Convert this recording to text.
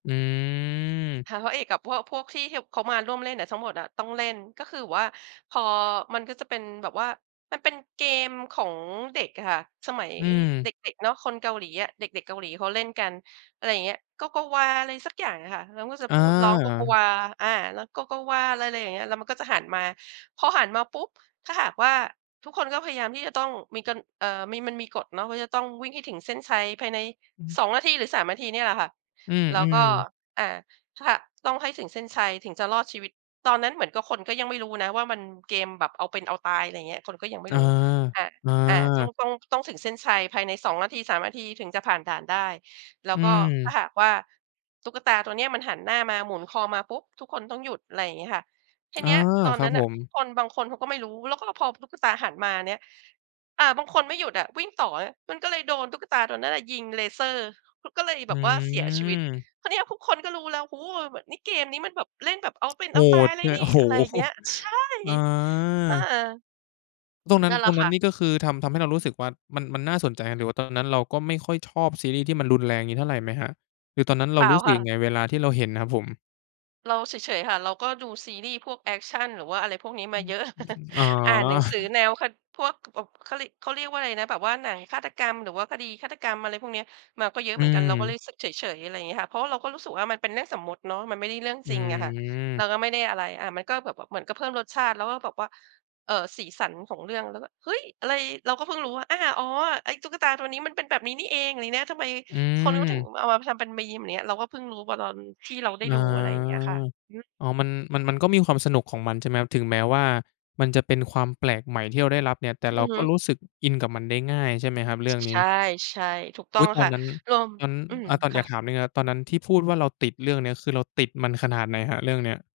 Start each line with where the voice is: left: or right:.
left: อื
right: ทางพร
left: ม
right: ะเอกกับพวก พวกที่เฮว เขามาร่วมเล่นอะ ทั้งหมดอะต้องเล่น ก็คือแบบว่าพอ มันก็จะเป็นแบบว่า มันเป็นเกมของเด็กอะค่ะ สมัย
left: อื
right: เ
left: ม
right: ด็ก ๆ เนาะ คนเกาหลีอะ เด็ก ๆ เกาหลีเขาเล่นกัน อะไรอย่างเงี้ย โกโกวา อะไรสักอย่างอะค่ะ แล้วก็จะ
left: อ
right: พูดร้องโกโก
left: า
right: วา อ่า ร้องโกโกวา ไร ไรอย่างเงี้ย แล้วมันก็จะหันมา พอหันมาปุ๊บ! ถ้าหากว่า ทุกคนก็พยายามที่จะต้องมีกัน เอ่อ มี มันมีกฎเนาะ ว่าจะต้องวิ่งให้ถึงเส้นชัยภายใน
left: อืม
right: 2 นาที หรือ 3 นาที เนี่ยแหละค่ะ
left: อื
right: แล้วก
left: ม
right: ็
left: ๆ
right: อ่า ถ้าหะ ต้องให้ถึงเส้นชัยถึงจะรอดชีวิต ตอนนั้นเหมือนกับคนก็ยังไม่รู้นะว่า มัน เกมแบบเอาเป็นเอาตาย อะไรเงี้ย คนก็ยังไม่
left: อา
right: รู้ อา
left: อ
right: อา จ้อง
left: า
right: ต้องถึงเส้นชัย ภายใน 2 นาที 3 นาที ถึงจะผ่านด่านได้ แล้
left: อื
right: วก็ถ้า
left: ม
right: หากว่าตุ๊กตาตัวเนี้ย มันหันหน้ามาหมุนคอมาปุ๊บ ทุกคนต้องหยุด อะไรอย่างงี้ค่ะ ที
left: อา
right: เนี้ย ตอน
left: ครั
right: นั
left: บ
right: ้น
left: ผ
right: น่ะ
left: ม
right: คนบางคนเขาก็ไม่รู้ แล้วก็มาพอ พ ตุ๊กตาหันมาเนี่ย อา บางคนไม่หยุดอะ วิ่งต่ออะ มันก็เลยโดนตุ๊กตาตัวนั้นน่ะยิงเลเซอร์ เขาก็เลย
left: อ
right: แ
left: ื
right: บบว่าเสียชีวิต
left: ม
right: คราวนี้อะทุกคนก็รู้แล้ว โอ้โฮ เราแบบ นี่เกมนี้มันแบบเล่นแบบเอาเป็น
left: โ
right: เ
left: ห
right: อาตา
left: ด
right: ยเลย
left: ด้วย
right: นี่
left: โอ้โฮ
right: อะไรอย่างเงี้ย ใช่
left: อ
right: อ่า
left: า แล้วต
right: ถ
left: อน
right: ูก
left: นั้น
right: นั่นแหล
left: ตอ
right: ะ
left: นน
right: ค
left: ั้
right: ่
left: น
right: ะ
left: นี่ ก็คือทำ ทำให้เรารู้สึกว่า มัน มันน่าสนใจ หรือว่าตอนนั้นเราก็ไม่ค่อยชอบซีรีส์ที่มันรุนแรงอย่างงี้เท่าไรไหมครับ? หรือตอนนั้นเร
right: เ
left: า
right: ปล่า
left: รู้สึ
right: ค
left: ก
right: ่
left: ยั
right: ะ
left: งไง? เวลาที่เราเห็นอะครับผม
right: เราเฉย ๆ ค่ะ เราก็ดูซีรีส์พวกแอกชัน หรือว่าอะไรพวกนี้
left: อ
right: ม
left: ื
right: าเยอะ
left: อ ๆ อ๋อ
right: อ่านหนังสือแนวฆาต พวก แบบ เขาริ เขาเรียกว่าอะไรนะ แบบว่าหนังฆาตกรรมหรือว่าคดีฆาตกรรม อะไรพวกเนี้ย มาก็เยอ
left: อ
right: ะ
left: ื
right: เหมือนกัน เราก็เลย
left: ม
right: รู้สึกเฉย ๆ อะไรงี้ค่ะ เพราะว่าเราก็รู้สึกว่ามันเป็นเรื่องสมมติเนาะ มันไม่ได้เรื่อง
left: อ
right: จริงอะค่ะ เร
left: ืม
right: าก็ไม่ได้อะไร อา มันก็แบบว่าเหมือนกับเพิ่มรสชาติ แล้วก็แบบว่า เอ่อ สีสันของเรื่อง เราก็ เฮ้ย อะไร? เราก็เพิ่งรู้ว่า อา อ๋อ ไอ้ตุ๊กตาตัวนี้มันเป็นแบบนี้นี่เอง ลี้นะ ทำไม
left: อื
right: คนเขาถึง
left: ม
right: มาเอามาทำเป็นมีม อย่างเงี้ย เราก็เพิ่งรู้อะตอนที่เราได้
left: อา
right: ดู อะไรอย่างเงี้ยค่ะ อือฮึ
left: อ๋อ มัน มัน มันก็มีความสนุกของมัน ใช่ไหมครับ ถึงแม้ว่ามันจะเป็นความแปลกใหม่ที่เราได้รับเนี่ย แต่เ
right: อ
left: ร
right: ื
left: า
right: อฮ
left: ก็
right: ึ
left: รู้สึกอินกับมันได้ง่าย ใช่ไหมครับ เรื่องน
right: ใช
left: ี
right: ่
left: ้
right: ใช่ ถูกต
left: อ
right: ้
left: ุ
right: อ
left: ๊
right: ง
left: ย!
right: อ
left: ต
right: ะ
left: อ
right: ค
left: น
right: ่ะ
left: นั้น
right: ลอม
left: งั้น
right: อืม
left: อะ ตอน
right: ค
left: อย
right: ่
left: าก
right: ะ
left: ถามนิดหนึ่งครับตอนนั้นที่พูดว่า "เราติดเรื่องนี้" คือเราติดมันขนาดไหนครับ เรื่องนี้?